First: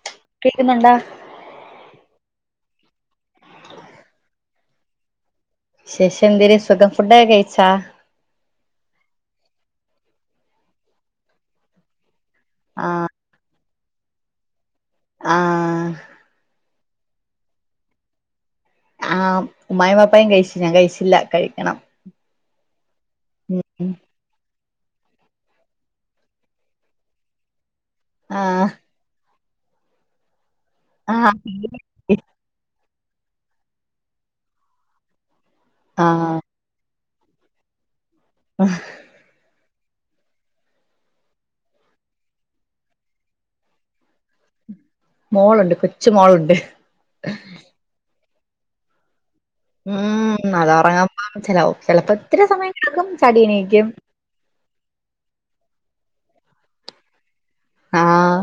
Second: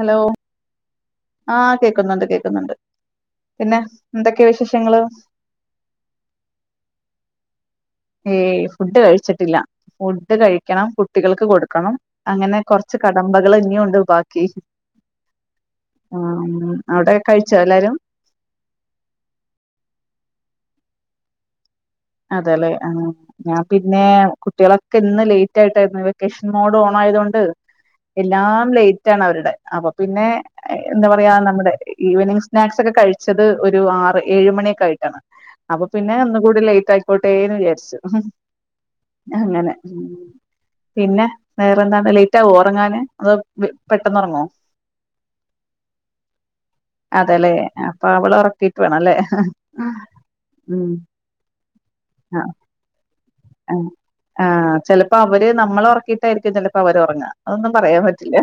Hello കേക്കുന്നുണ്ടാ? ആഹ് കേക്കുന്നുണ്ട് കേക്കുന്നുണ്ട് പിന്നെ എന്തൊക്കെയാ വിശേഷങ്ങള്? വിശേഷം എന്തര് സുഖം ഫുഡോക്കെ കഴിച്ചാ? ഏയ് ഫുഡ് കഴിച്ചിട്ടില്ല ഫുഡ് കഴിക്കണം കുട്ടികൾക്ക് കൊടുക്കണം. അങ്ങനെ കുറച്ച് ആഹ് കടമ്പകൾ ഇനിയും ഉ ണ്ട് ബാക്കി ആഹ് ഉം. അവിടെ കഴിച്ചോ എല്ലാരും? ആഹ് ഉമ്മായും വാപ്പായും കഴിച്ചു ഞാൻ കഴിച്ചില്ല കഴിക്കണം. അതെല്ലെ ആഹ്. ഞാൻ ഉം പിന്നെ കുട്ടികളൊ ഇന്ന് ലേറ്റ് ആയിട്ടായിരുന്നു വെക്കേഷൻ മോഡ് ഓൺ ആയതൊണ്ട് എല്ലാം ആഹ് ലേറ്റ് ആണ് അവരുടെ. അപ്പൊ പിന്നെ എന്ത ആഹ് പറയാ നമ്മുടെ ഈവനിംഗ് സ്നാക്സ് ഒക്കെ കഴിച്ചത് ഒരു ആറ് ഏഴ മണിയക്കെ ആയിട്ടാണ് അപ്പൊ പിന്നെ ആഹ് ഒന്ന് കൂടി ലേ റ്റായിക്കോട്ടെ എന്ന് വിചാരിച്ചു അങ്ങനെ പിന്നെ വേറെ എന്താ ലേറ്റാക്കുവോ ഉറങ്ങാന് അതൊ പെട്ടെന്ന് ഉറങ്ങോ? മോളുണ്ട് കൊച്ച് മോളുണ്ട് ക്കിട്ട് വേണം അല്ലേ ഉം അതൊറങ്ങുമ്പോ ഹലോ ചിലപ്പോ ആ ഇത്തിര സമയം കെടക്കും ആ ആഹ് ചിലപ്പോ അവര് നമ്മൾ ഉറക്കി ട്ടായിരിക്കും ചെലപ്പോ അവർ ഉറങ്ങാ അതൊന്നും പറയാൻ പറ്റില്ല ആഹ്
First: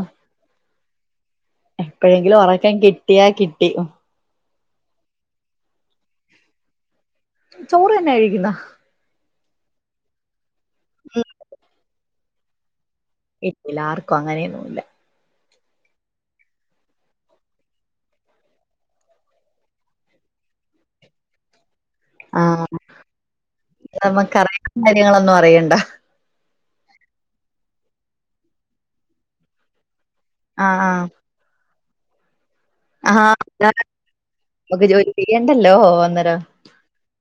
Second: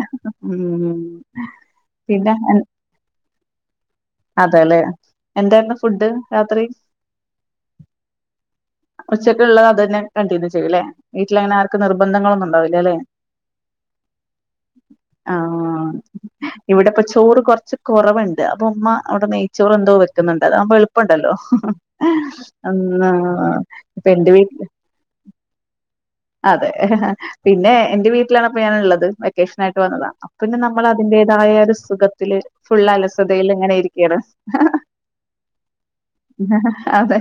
ഉം പിന്നെ എപ്പോഴെങ്കിലും ഉറക്കം കിട്ടിയാ കിട്ടി അതെല്ലെ എന്തായിരുന്നു ഫുഡ് രാത്രി? ചോറ് തന്നെ കഴിക്കുന്ന ള്ളത് അത് തന്നെ കണ്ടിന്യു [unintelligible] വീട്ടിലങ്ങനെ ആർക്കും നിർ ബന്ധങ്ങളന്നുംണ്ടാവില്ല അല്ലെ ഇല്ലില്ല ആർക്കും അങ്ങനെയൊന്നുംല്ല ആ ഇവിടെപ്പൊ ചോറ് കൊറച്ച് കുറവുണ്ട് അപ്പൊ ഉമ്മ അവിടെ നെയ്ച്ചോറ് എന്തോ വെക്കുന്നുണ്ട് അതാവുമ്പോ എളുപ്പുണ്ടല്ലോ ഉം ഇപ്പൊ എന്റെ വീ നമക്കറിയുന്ന കാര്യങ്ങളൊന്നും അറിയണ്ട അതെ പിന്നെ എന്റെ വീട്ടിലാണിപ്പൊ ഞാൻള്ളത് വെക്കേഷൻ ആയിട്ട് വന്നതാ അപ്പപിന്നെ നമ്മൾ ആഹ് അതിന്റേതായ ഒരു സുഖത്തില് ഫുള് ആഹ് അലസതയിൽ ഇങ്ങനെ ആഹ് ഇരിക്കാണ് നമുക്ക് ജോലി ചെയ്യണ്ടല്ലോ അന്നേരം അതെ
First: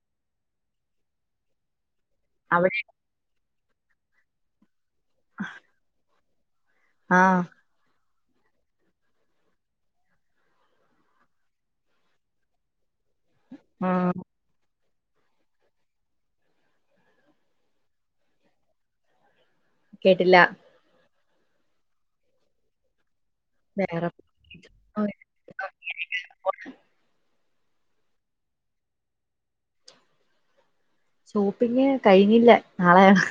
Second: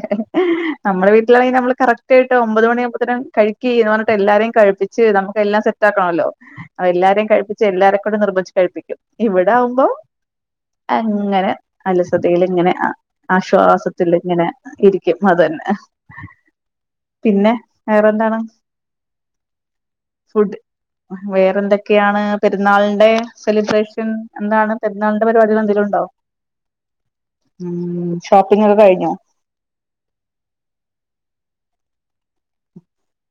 നമ്മുടെ വീട്ടിലാണെങ്കിൽ ന മ്മള് കറക് ട്ട് ഒമ്പത് അവിടെ മണിയാകുമ്പത്തീനും കഴി കീണോന്ന് പറഞ്ഞിട്ട് എല്ലാരെയും കഴിപ്പി ശരി നമുക്ക് എല്ലാം സെറ്റ് ആക്കണല്ലോ അ എല്ലാരേം ആഹ് കഴിപ്പിച്ച് എല്ലാരേം നിർബന്ധിച്ച് കഴിപ്പിക്കും ഇവിടെ ആകുമ്പോ അങ്ങനെ അലസതയിലങ്ങനെ ആഹ് ആശ്വാസത്തിൽ ഇങ്ങനെ ഇരി ക്കും അത് തന്നെ പിന്നെ വേറെന്താണ് കേട്ടില്ല ഫുഡ് വേറെന്തൊക്കെയാണ് പെരുന്നാളിന്റെ സെലിബ്രേഷൻ വേറെ എന്താണ് പെര്നാളിന്റെ പരുപാടികൾ എന്തേലും ഉണ്ടോ ഉ ഷോപ്പിംഗ് ഒക്കെ കഴിഞ്ഞോ ഷോപ്പിംഗ് കഴിഞ്ഞില്ല നാളെയാണ്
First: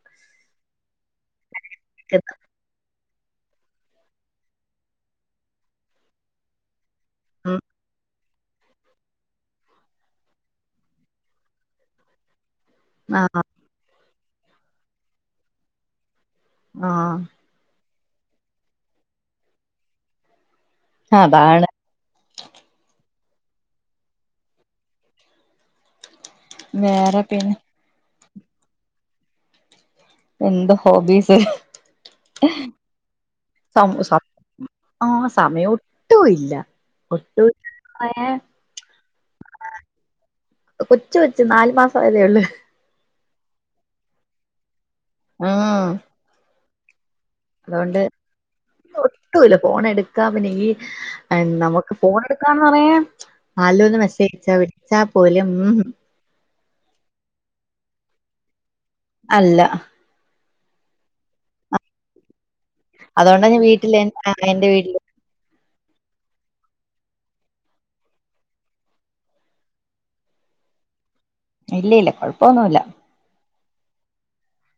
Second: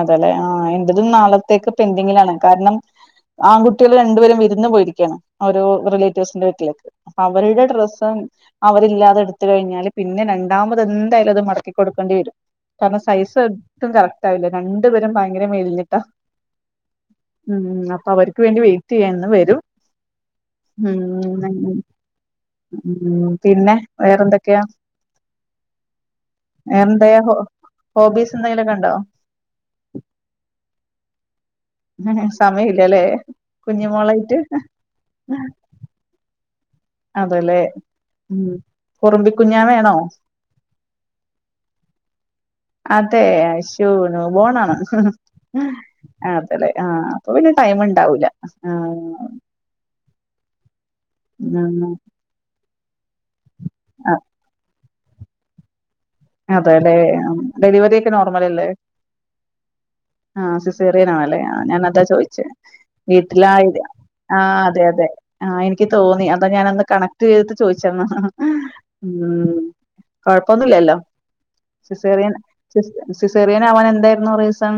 അതെലേ ആ എന്റതും നാളെ ക്ക് പെൻഡിങ്ങിലാണ് കാരണം ആൺകുട്ടികൾ രണ്ടുപേരും വിരുന്ന് പോയിരിക്കയാണ് ഓരോ റിലേറ്റീവ്സിന്റെ വീട്ടിലേക്ക് ഉം അവരുടെ ഡ്രസ്സും അവരില്ലാതെ എടുത്ത കഴിഞ്ഞാല് പിന്നെ രണ്ടാമത് എന്തായാലും അത് മടക്കി കൊടുക്കേണ്ടി വരും കാരണം സൈസ് ആഹ് എത്തും കറ ല്റ്റാവില്ല രണ്ടുപേരും ഭയങ്കര മേലഞ്ഞിട്ടാ ആഹ് അവർക്ക് വേണ്ടി വെയിറ്റ് ചെയ്യാന്ന് വരും അതാണ് ഉം ഉം പിന്നെ വേറെന്തൊക്കെയാ എന്തെയാ വേറെ ഹോ പിന്നെ ഹോബീസ് എന്തെങ്കിലൊക്കെണ്ടോ എന്ത് ഹോബീസ് ഉം സമയ ഇല്ലല്ലേ കുഞ്ഞി സമ സ മോളായിട്ട് ആഹ് സമയം ഒട്ടും ഇല്ല അതല്ലേ [unintelligible] ഏഹ് കുറുമ്പി കുഞ്ഞാവയാണോ കൊച്ചു കൊച്ച് നാലു മാസം ആയതേ ഉള്ളു അതെ അശൂ ന്യൂബോണാണോ ആഹ് ആ ല്ലെ ആ അതുകൊണ്ട് ഒട്ടുമല്ല ഫോണ് എടുക്കാ പിന്നെങ്കി ഉം നമുക്ക് ഫോണെടുക്കാൻ പറയെ ആലോ ഒന്ന് മെസ്സേ്ച്ചാ വി ചാ പോലും ഊഹ് അതെ ലേ ഡെലിവറി ഒക്കെ നോർമൽ അല്ലേ അല്ല ആഹ് സിസേറിയനാണല്ലേ ഞാനതാ ചോയ്ച്ചേ അതുകൊണ്ടാ ഞാൻ വീട്ടിലായില്ല്യ വീട്ടില് ആഹ് എന്റെ അതെ വീട്ടില് അതെ ആ എനി ക്ക് തോന്നി അതാ ഞാനന്ന് കണക്ട് ചെയ്തിട്ട് ചോദിച്ചന്ന് ഉം കൊഴപ്പൊന്നും ഇല്ലല്ലോ ഇല്ല ഇല്ല സിസേറിയൻ കൊഴപ്പൊന്നുല്ല സിസ് സിസേറിയനാവാനെൻ എന്തായിരുന്നു റീസൺ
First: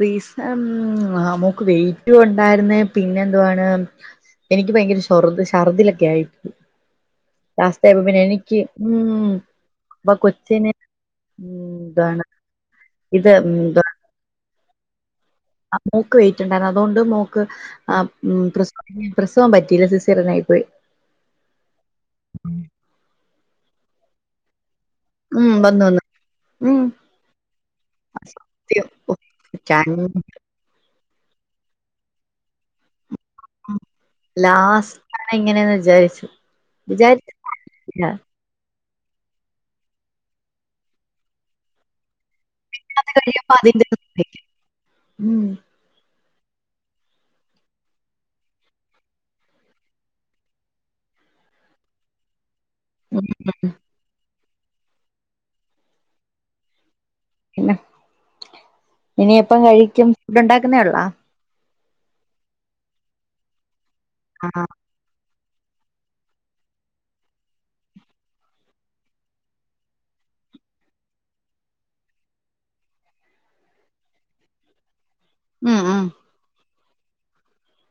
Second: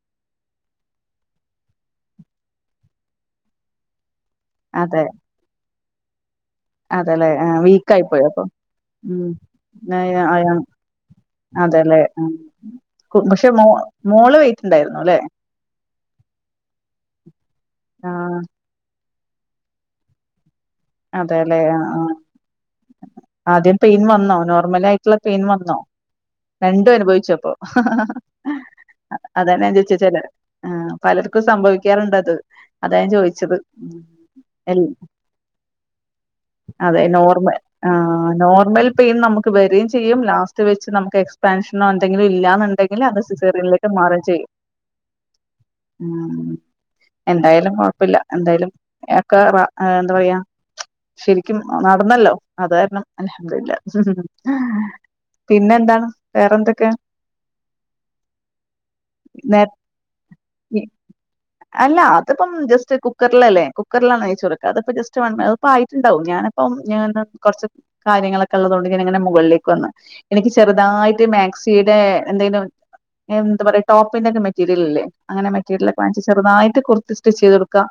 റീസൺ ആ മോൾക്ക് വെയിറ്റും ഉണ്ടായിരുന്നേ പിന്നെന്തുവാണ് എനിക്ക് ഭയങ്കര ഷോർദി ഷർദില ക്ക്യായി അതേലേ ആ വീക്ക് ആയി പോയോ അപ്പൊ ഉം അപ്പൊ കൊച്ചിന് [unintelligible] ഉം അതെല്ലെ ആ എന്താണ് ഇത് പക്ഷെ മോ മോള് വേ റ്റ് ഇണ്ടായിരുന്നു ലേ ആ മോക്ക് വെയ്റ്റ്ണ്ടായിരുന്നു അതുകൊണ്ട് മോക്ക് ആ ഉം പ്രിസ് പ്രസവം പറ്റിയില്ല സിസേറിയൻ ആയി പോയി അതെല്ലേ ആ ആ ആദ്യം പേയിൻ വന്നോ നോർമലായി ട്ടുള്ള പെയിൻ ഉം വന്നോ വന്നു വന്നു ഉം രണ്ടും അനുഭവിച്ചോ അപ്പൊ സത്യം ഉഫ്, അതന്ന ചോദിച്ച ചില രണ്ട് ആ പലർക്കും സംഭവിക്കാറുണ്ട് അത് അതാ ഞാൻ ചോദിച് ഉം ലാസ്റ്റ് ഇങ്ങനെയ അതെ നോർമ ആഹ് നോർ ർമൽ പെയിൻ നമുക്ക് വരും ചെയ്യും ലാസ്റ്റ് വെച്ച് നമുക്ക് എക്സ്പാൻഷന എന്തിലും ഇല്ലാന്നുണ്ടെങ്കിൽ അത് കഴിയുമ്പോ അതിന്റെ സിസേറിയനിലേക്ക് മാറൻ ചെയ്യും ഉം ഉം എന്തായാലും കൊഴപ്പില്ല എന്തായാലും ഏ കുറേ എന്താ പറയാ ശരിക്കും നടന്നല്ലോ അതാ കാരണം ഉം അല്ഹംടുലില്ലാ പിന്നെ എന്താണ് വേറെന്തൊക്കെയ പിന്നെ ഇനി എപ്പം നേ കഴിക്കും ഫുഡ് ഉണ്ടാക്കുന്നേ ഇ- ഉള്ളാ അല്ല അതിപ്പം ജസ്റ്റ് കുക്കറിലല്ലേ കുക്കറിലാണ് അയ് ആ ചോറെക്ക അത് ഇപ്പ ജസ് പന്ന് അതിപ്പോ ആയിട്ടുണ്ടാവും ഞാനപ്പ ഞ കുറച്ച് കാര്യങ്ങളൊക്കെ ഉള്ളത് കൊണ്ട് ഞാന ഇങ്ങനെ മുകളിലേക്ക് വന്ന എനിക്ക് ചെറുതായിട്ട് മാക്സിയുടെ എന്തെലും എന്താ പറയ ടോപ്പിന്റെ മെറ്റീരിയൽ അല്ലേ അങ്ങനെ ഉം മെറ്റീരിയൽ ഒക്കെ ഉം വാങ്ങിച്ച് ചെറുതായിട്ട് കുർ സ്റ്റിച്ച് ചെയ്ത് കൊടുക്കാം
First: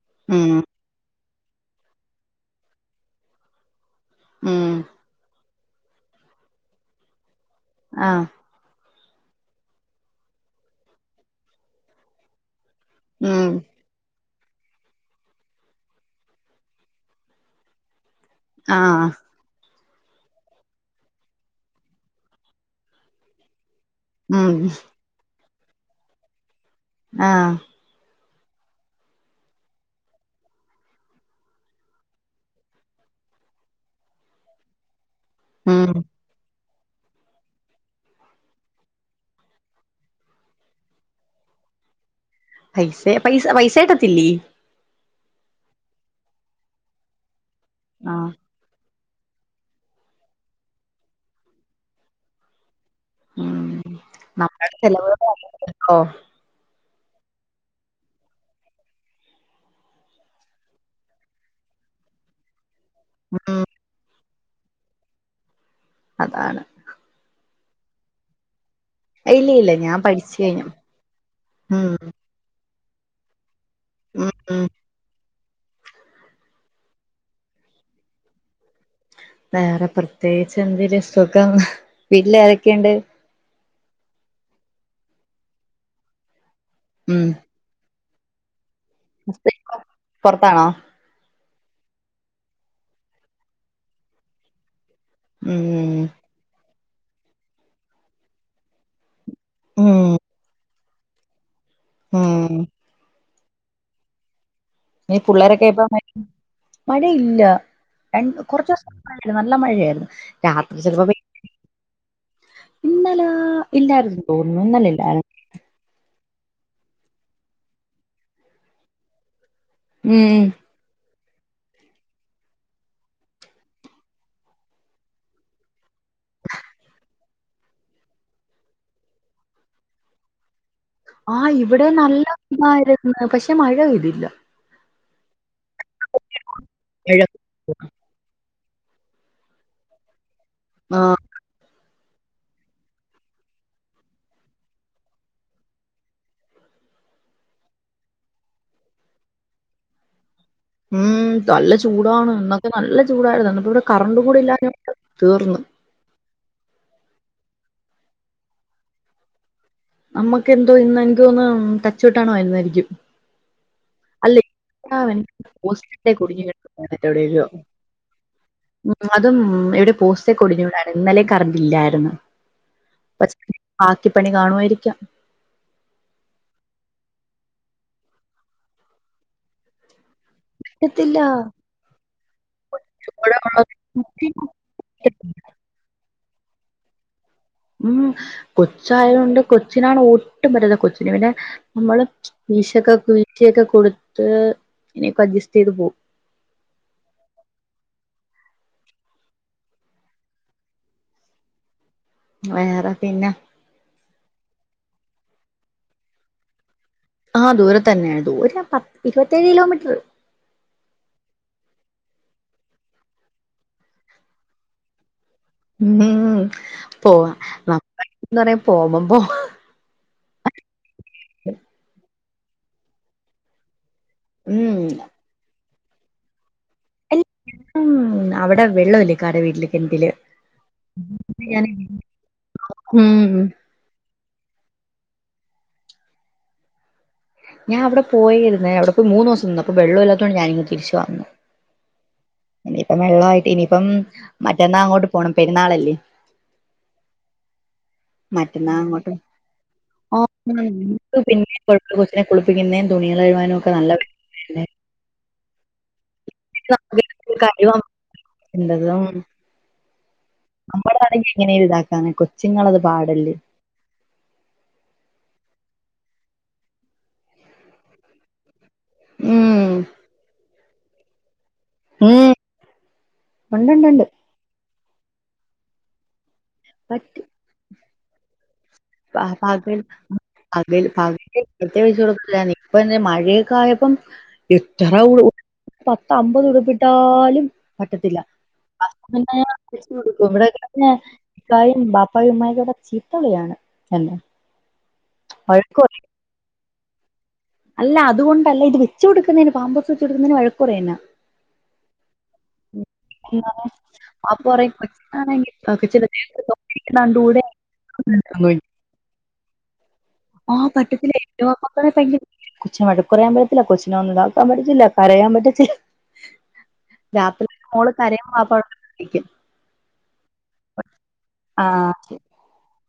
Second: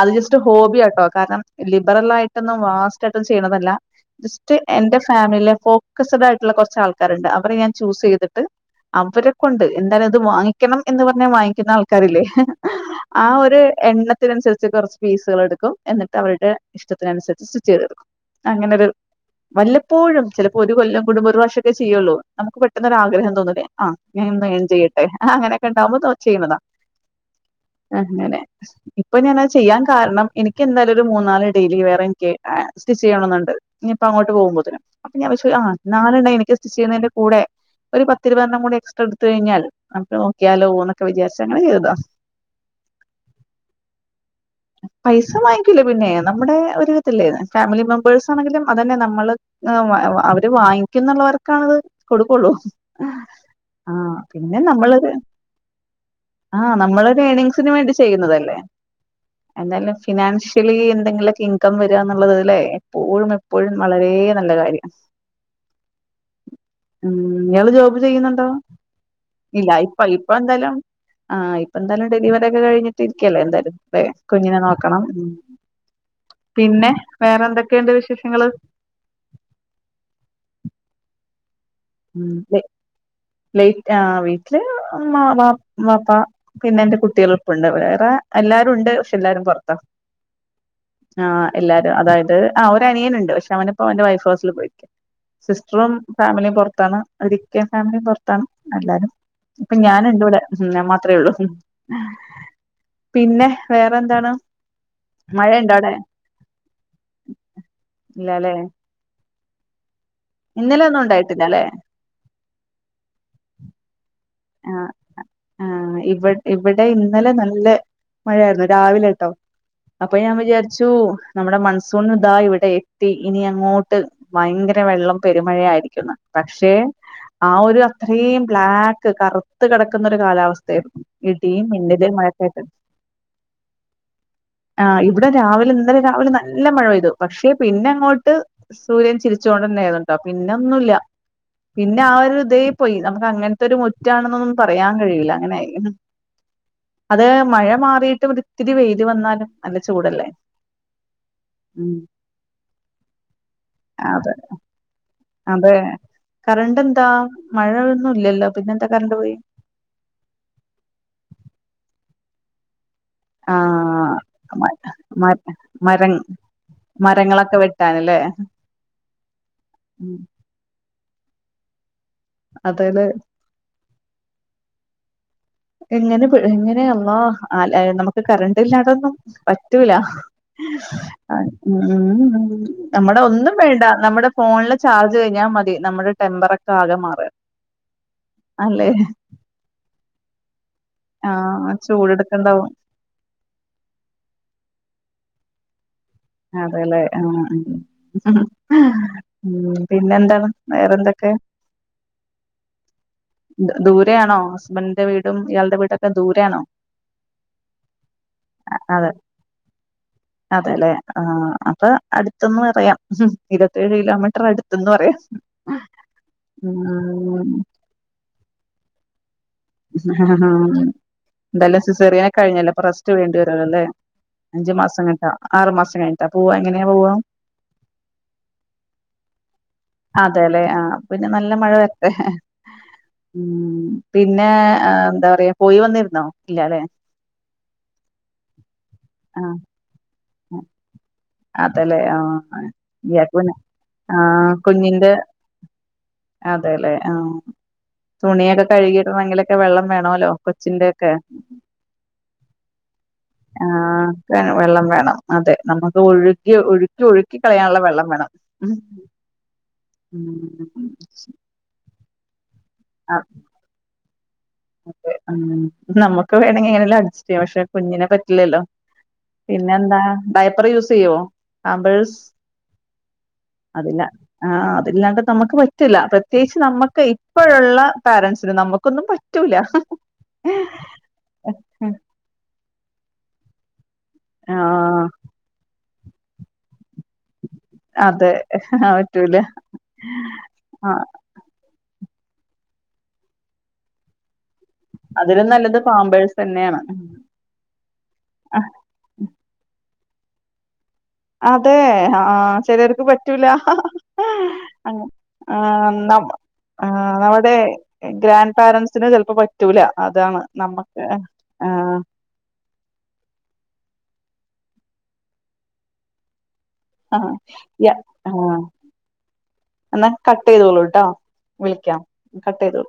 അത് ജസ്റ്റ് ഉം ഹോബിയാട്ടോ കാരണം ലിബറൽ ആയിട്ടൊന്നും വാസ്റ്റ് ആയിട്ടും ചെയ്യണതല്ല ജസ്റ്റ് ഉം എന്റെ ഫാമിലി- ഫോക്കസ്ഡ് ആയിട്ടുള്ള കൊറച്ച് ആൾക്കാരുണ്ട് അവ അവരെ ഞാൻ ചൂസ് ആഹ് ചെയ്തിട്ട്- അവരെക്കൊണ്ട് എന്തായലും അത് വാങ്ങിക്കണം എന്ന് പറഞ്ഞാ വാങ്ങിക്കുന്ന ആൾക്കാരില്ലേ ആ ഉം ഒരു എണ്ണ അതിനനുസരിച്ച് കുറച്ച് ഫീസുകൾ എടുക്കും എന്നിട്ട് അവരുടെ ഇഷ്ടത്തിനുസരിച്ച് ചെയ്തെടുക്കും അങ്ങനൊരു ആഹ് വല്ല എപ്പോഴും ചിലപ്പോ ഒരു കൊല്ലം കൂടുംമ്പം ഒരു പ്രാവശ്യൊക്കെ ചെയ്യുള്ളൂ നമുക്ക് പെട്ടന്നൊരു ആഗ്രഹം തോന്നുല്ലേ ആ ഞാൻ ഉം [unintelligible] ചെയ്യട്ടെ ആ അങ്ങനെ ക്കിണ്ടാവുമ്പോ തോ ചെയ്യുന്നതാ [unintelligible] ആഹ് അങ്ങനെ ഇപ്പൊ ഞാനത് ചെയ്യാൻ കാരണം എനിക്ക് എന്തായാലും- ഇത് മൂന്നാല് ഡെയിലി വെയർ എനിക്കേ സ്റ്റിച്ച് ചെയ്യണോന്നുണ്ട് ഇനിയിപ്പൊ അങ്ങോട്ട് പോകുമ്പഴ്ത്തേന്. എനിക്ക് ആവിശ്യം [unintelligible] ആ ഉം നാലെണ്ണം എനിക്ക് ചെയ്യുന്നതിന്റെ കൂടെ ഒരു പത്തിരുപതെണ്ണം കൂടി എക്സ്ട്രാ എടുത്ത് കഴിഞ്ഞാൽ നമുക്ക് നോക്കിയാലോ എന്നൊക്കെ വിചാരിച്ച് അങ്ങനെ ചെയ്തതാ പൈസ ഇട്ടത്തില്ലീ പൈസ വാങ്ങി - ക്കുലേ [unintelligible] പിന്നെ നമ്മുടെ ഒര് ഇതല്ലേന്ന് ഫാമിലി മെംമ്പേഴ്സ് ആഹ് ആണെങ്കിലും അതല്ലെ നമു നമ്മള് [unintelligible] അവര് വാങ്ങിക്കുന്ന പിള്ളേർക്കാണ് കൊടുക്കുള്ളൂ ഉം ആ പിന്നെ നമ്മടെ നമ്മള്ക് ചെലവുകളോ ആഹ് നമ്മള് ഏണിഗ്സിനു വേണ്ടി ചെയ്യുന്നതല്ലേ എന്നാലും ഫിനാൻഷലി - [unintelligible] എന്തെങ്കിലൊക്കെ ഇൻകം വരുകാന്നുള്ളത് അല്ലേ ഇപ്പോഴും ഉം എപ്പൊഴും വളരെ നല്ല കാര്യാമ അതാണ് നിങ്ങള് ജോബ് ചെയ്യുന്നുണ്ടോ ഇല്ല ഞാൻ ഇപ്പ പഠിച്ചു കഴിഞ്ഞു എന്തായാലും ഉം ഡെലിവറി ഒക്കെ കഴിഞ്ഞ് ഇരിക്കല്ലേ എന്തായാലും അതെ ഉം കുഞ്ഞിനെ ഉം നോക്കണം പിന്നെ വേറെ എന്തൊക്കെയുണ്ട് വിശേഷങ്ങള് വേറെ പ്രത്യേകിച്ച് എന്ത്ര്സുഖം വീട്ടിൽ ഏതൊക്കെയുണ്ട് ലൈറ്റ് ആ വീട്ടില് ഉമ്മാ വാപ് വാപ്പാ പിന്നെ എന്റെ ഉം കുട്ടികളും ഇപ്പം ഉണ്ട് വേറെ അല്ലാതെ ഉണ്ട് പക്ഷെ എല്ലാരും പൊറത്ത പൊറത്താണോ ആമ എല്ലാരും അതായത് ആ ഒരു അനിയനുണ്ട് പക്ഷെ അവനിപ്പോ അവന്റെ വൈഫ് ഹൗസിൽ പോയിരിക്ക സിസ്റ്ററും ഉം ഫാമിലിയും പുറത്ത് ത്താണ് അത് വിറ്റ ഫാമിലിയും പൊറത്താണ് എല്ലാരും ഇപ്പൊ ഞാന ഇണ്ട് ഇടെ നമ്മ അത്രേ ഉള്ളൂ ആം പിന്നെ വേറെ എന്താണ് ഇ പിള്ളേരൊക്കെ മഴയുണ്ടോ ഇപ്പ അവിടെ മഴയില്ല രണ്ട ഇല്ലല്ലെ കുറച്ച ദിവസ നല്ല മഴയായിരുന്നു രാത്രി ഇന്നലെ ഒന്നും ചെലപ്പോ മിക്ക് ഉണ്ടായിട്ടില്ലല്ലെ ഇന്നല ഇല്ലായിരുന്നു ഓ ആ ഇന്നലെഇല്ലാരുന്നു ആ ഇവി ഇവിടെ ഇന്നലെ നല്ല മഴായിരുന്നു രാവിലെ അപ്പ ഞാൻ ഉം വിചാരിച്ചു നമ്മുടെ മൺസൂണ ഇതാ ഇവിടെ എത്തി ഇനി അങ്ങോട്ട് ഭയങ്കര വെള്ളം പെരുമഴയ ആയിരിക്കുന്നു പക്ഷെ ആ ഒരു അത്രയും ബ്ലാക്ക് ക്ക് കറുത്ത് കിടക്കുന്നൊരു കാലാവസ്ഥയാരുന്നു ആ ഇവിടെ നല്ല ന്നായിരുന്നു പക്ഷെ മഴ പെയ്തില്ല ആഹ് ഇവിടെ രാവിലെ ഇന്നലെ രാവിലെ നല്ല മഴ പെയ്തു പക്ഷേ പിന്നെ അങ്ങോട്ട് സൂര്യൻ ചിരിച്ചുകൊണ്ട് തന്നെയാ രുന്നോ പിന്ന ഒന്നുല്ലാ ആഹ് പിന്നെ ആ ഒരു ഇതേ പോയി നമുക്ക് അങ്ങനെ തൊരു മുറ്റാണെന്നൊന്നും പറയാൻ കഴിയില്ല അങ്ങനൊയി അത് മഴ മാറിയിട്ട് ഇവിടെ ത്തിരി വെയില് വന്നാലും നല്ല ചൂടല്ലേ മ് നല്ല ഉം ചൂടാണ് ഇന്നൊക്കെ നല്ല ചൂടായിരുന്നു ന്ന് പ്പം ഇവിടെ കറണ്ട് അതെ കൂടി ഇല്ല അതെ കറണ്ട് എന്താ മഴയൊന്നും ഇല്ലല്ലോ പിന്നെ എന്താ കറണ്ട് പോയി നമ്മക്ക് എന്തോ ഇന്ന് എനിക്ക് തോന്ന് ടച്ച് വെട്ടാണുന്നായിരിക്കും ആഹ് അല്ല മ [unintelligible] മര പോസ്റ്റ്‌ മരങ്ങളൊക്കെ [unintelligible] വെട്ടാനല്ലേ അതും പോസ്റ്റ്‌ ഒക്കെ ഒടിഞ്ഞു വീണാ ഇന്നലേ കറണ്ടില്ലായിരുന്നു അതെല്ലേ ബാക്കിപ്പണി കാണുവാരിക്കാം എങ്ങനെ എങ്ങനെയമ്മ ആ ല്ലേ നമുക്ക് കറണ്ട് ഇല്ലാതൊന്നും പറ്റൂല പറ്റത്തില്ല ഉം ഉം നമ്മടെ ഒന്നും വേണ്ട നമ്മടെ ചൂടുവെള്ളം ഫോണില് ചാർജ് കഴിഞ്ഞാമതി നമ്മടെ ടെമ്പറൊക്കെ ആകെ മാറേ ഉം കൊച്ചായൊണ്ട് കൊച്ചിനാണ് ഊ ട്ടും പറ്റ കൊച്ചിന് ആ പിന്നെ നമ്മള് ചൂടെടുക്കണ്ടാവും വീശിയൊക്കെ കുലുക്കിയൊക്കെ കൊടുത്ത് ഇനി ഇപ്പോ അഡ്ജ ചെയ്ത് പോ അതെല്ലേ ആ മ് മ് പിന്നെ എന്താണ് വേറെന്തൊക്കെ വേറെ പിന്നെ ഹസ്ബൻന്റെ വീടും ഇയാൾടെ വീടൊക്കെ ദൂരയാണോ ആ ദൂരെ തന്നെയാ ദൂര പ അതെ ഇരുപത്തിയേഴ് കിലോമീട്ർ പ്പം അടുത്തന്ന് പറയാം ഇരുപത്തെഴ് കിലോമീറ്റർ അടുത്തന്ന് പറയാം ഉം പോവാ ഉം നമ്മ എന്താ പറയാ പോവമ്പോ ഹും ഹ ഹ എന്താലെ സിസേറിയൻ കഴിഞ്ഞല്ല അപ്പൊ റസ്റ്റ്‌ വേണ്ടി വരോലല്ലേ അഞ്ചു ഉം മാസം കൈയിട്ട ആറു മാസം അത് കയഴിഞ്ട്ടേ പോവാ അങ്ങനെയാ പോവാ എല്ലാം അവിടെ വെള്ളമില്ലേ ഇക്കാടെ വീട്ടില് കിണറ്റില് അതേ ലേ ആ പിന്നെ നല്ല ഞാൻ മഴ വരണ്ടേ ഉം മ് പിൻ പിന്നെ എന്താ പറയാ പോയി വന്നിരുന്നോ ഇല്ല അല്ലെ ഞാൻ അവിടെ പോയിരുന്നെ അവിടെ ഇപ്പം മൂന്നോസം ആഹ് നിന്ന് അപ്പോ വെള്ളൊല്ലാ ഞാനിങ്ങ് തിരിച്ചു വന്നു അതെല്ലേ ആഹ് ഇനിയിപ്പം ഇയാക്ക് വെള്ളവായിട്ട് പിന്നെ ഇനിയിപ്പം ആഹ് മറ്റന്നാ അങ്ങോട്ട് കുഞ്ഞിന്റെ പോണം പെരുന്നാളല്ലേ അതെല്ലേ ആഹ് തുണിയൊക്കെ മറ്റന്നാ അങ്ങോട്ട് കഴുകിയിടണെങ്കിലൊക്കെ വെള്ളം വേണോല്ലോ ആഹ് കൊച്ചിന്റെ ഒക്കെ നമുക്ക് പിന്നെ കൊഴപ്പ കൊച്ചിനെ കുളിപ്പിക്കുന്നേം തുണികൾ കഴുവാനും ആ ഒക്കെ നല്ല വെള്ളം വേണം അതെ നമ ഒഴുകി നമുക്ക് ഒഴുക്കി ഒഴുക്കി കഴിവാൻ കളയാനുള്ള വെള്ളം വേണം പറ്റണ്ടതും പാടല്ല് നമുക്ക് വേണമെങ്കിൽ ഇങ്ങനെലും അഡ്ജസ്റ്റ് ചെയ്യാ പക്ഷെ കുഞ്ഞിനെ പറ്റില്ലല്ലോ ഉം പിന്നെ എന്താ ഡയപ്പർ യൂസ് ചെയ്യോ? പാമ്പേഴ്സ് ഉം അതില്ല ഉണ്ടുണ്ടുണ്ട് ആ അല്ലാണ്ട് നമക്ക് പറ്റില്ല പ്ര ത്യേകിച്ച് നമ്മക്ക് ഇപ്പോഴുള്ള പേരെന്റ്സ്ന് നമ പക പകൽ പാ പകല് [unintelligible] ഇപ്പെഴെന്നെ മഴെക്കായപ്പം ആഹ് ഇത്തറാവുള്ളു പത്ത് അമ്പത് ഉടുപ്പിട്ടാലും പറ്റത്തില്ല അതെ ആ അപ്പൊ പിന്നെ പറ്റൂല തിരിച്ചു കൊടുക്കും ഇവിടെ പിന്നെ ആഹ് ഇക്കായും ബാ ഉപ്പായും ഉമ്മായും ഇവിടെ ചീത്തവിളിയാണ്. എന്നെ അതിലും നല്ലത് പാമ്പേഴ്സ് തന്നെയാണ് അല്ല അതുകൊണ്ടല്ല ഇത് വെച്ചു കൊടുക്കുന്നതിന് പാമ്പേഴ് സ് വച്ചു കൊടുക്കുന്നതിന് വഴക്ക് പറയുവാ എന്നെ. അതേ ആ ആ ചിലർക്ക് പറ്റൂല അപ്പൊ പറയും കൊച്ചിനാണെങ്കിൽ ആഹ് കൊച്ചിന്റെ നമ്മ ദേഹത്ത് തൊപ്പിയിരിക്കുന്ന കണ്ടൂടെ നമ്മടെ ഗ്രാൻഡ് പാരൻസിന് ചിലപ്പോ പറ്റൂ ആ പറ്റത്തില്ലേ ആഹ് [unintelligible] കൊച്ചിനെ വഴക്ക് പറയാൻ പറ്റത്തില്ല കൊച്ചി [unintelligible] പറ്റത്തില്ല കരയാൻ പറ്റത്തില്ല ആ രാത്രി യ മോള് കരയാൻ ആ പാപ്പ അവിടെ നിൽക്കും എന്നാ കട്ട് ചെയ്തോളൂട്ടോ ആ വിളിക്കാം കട്ട് ചെയ്തോളു.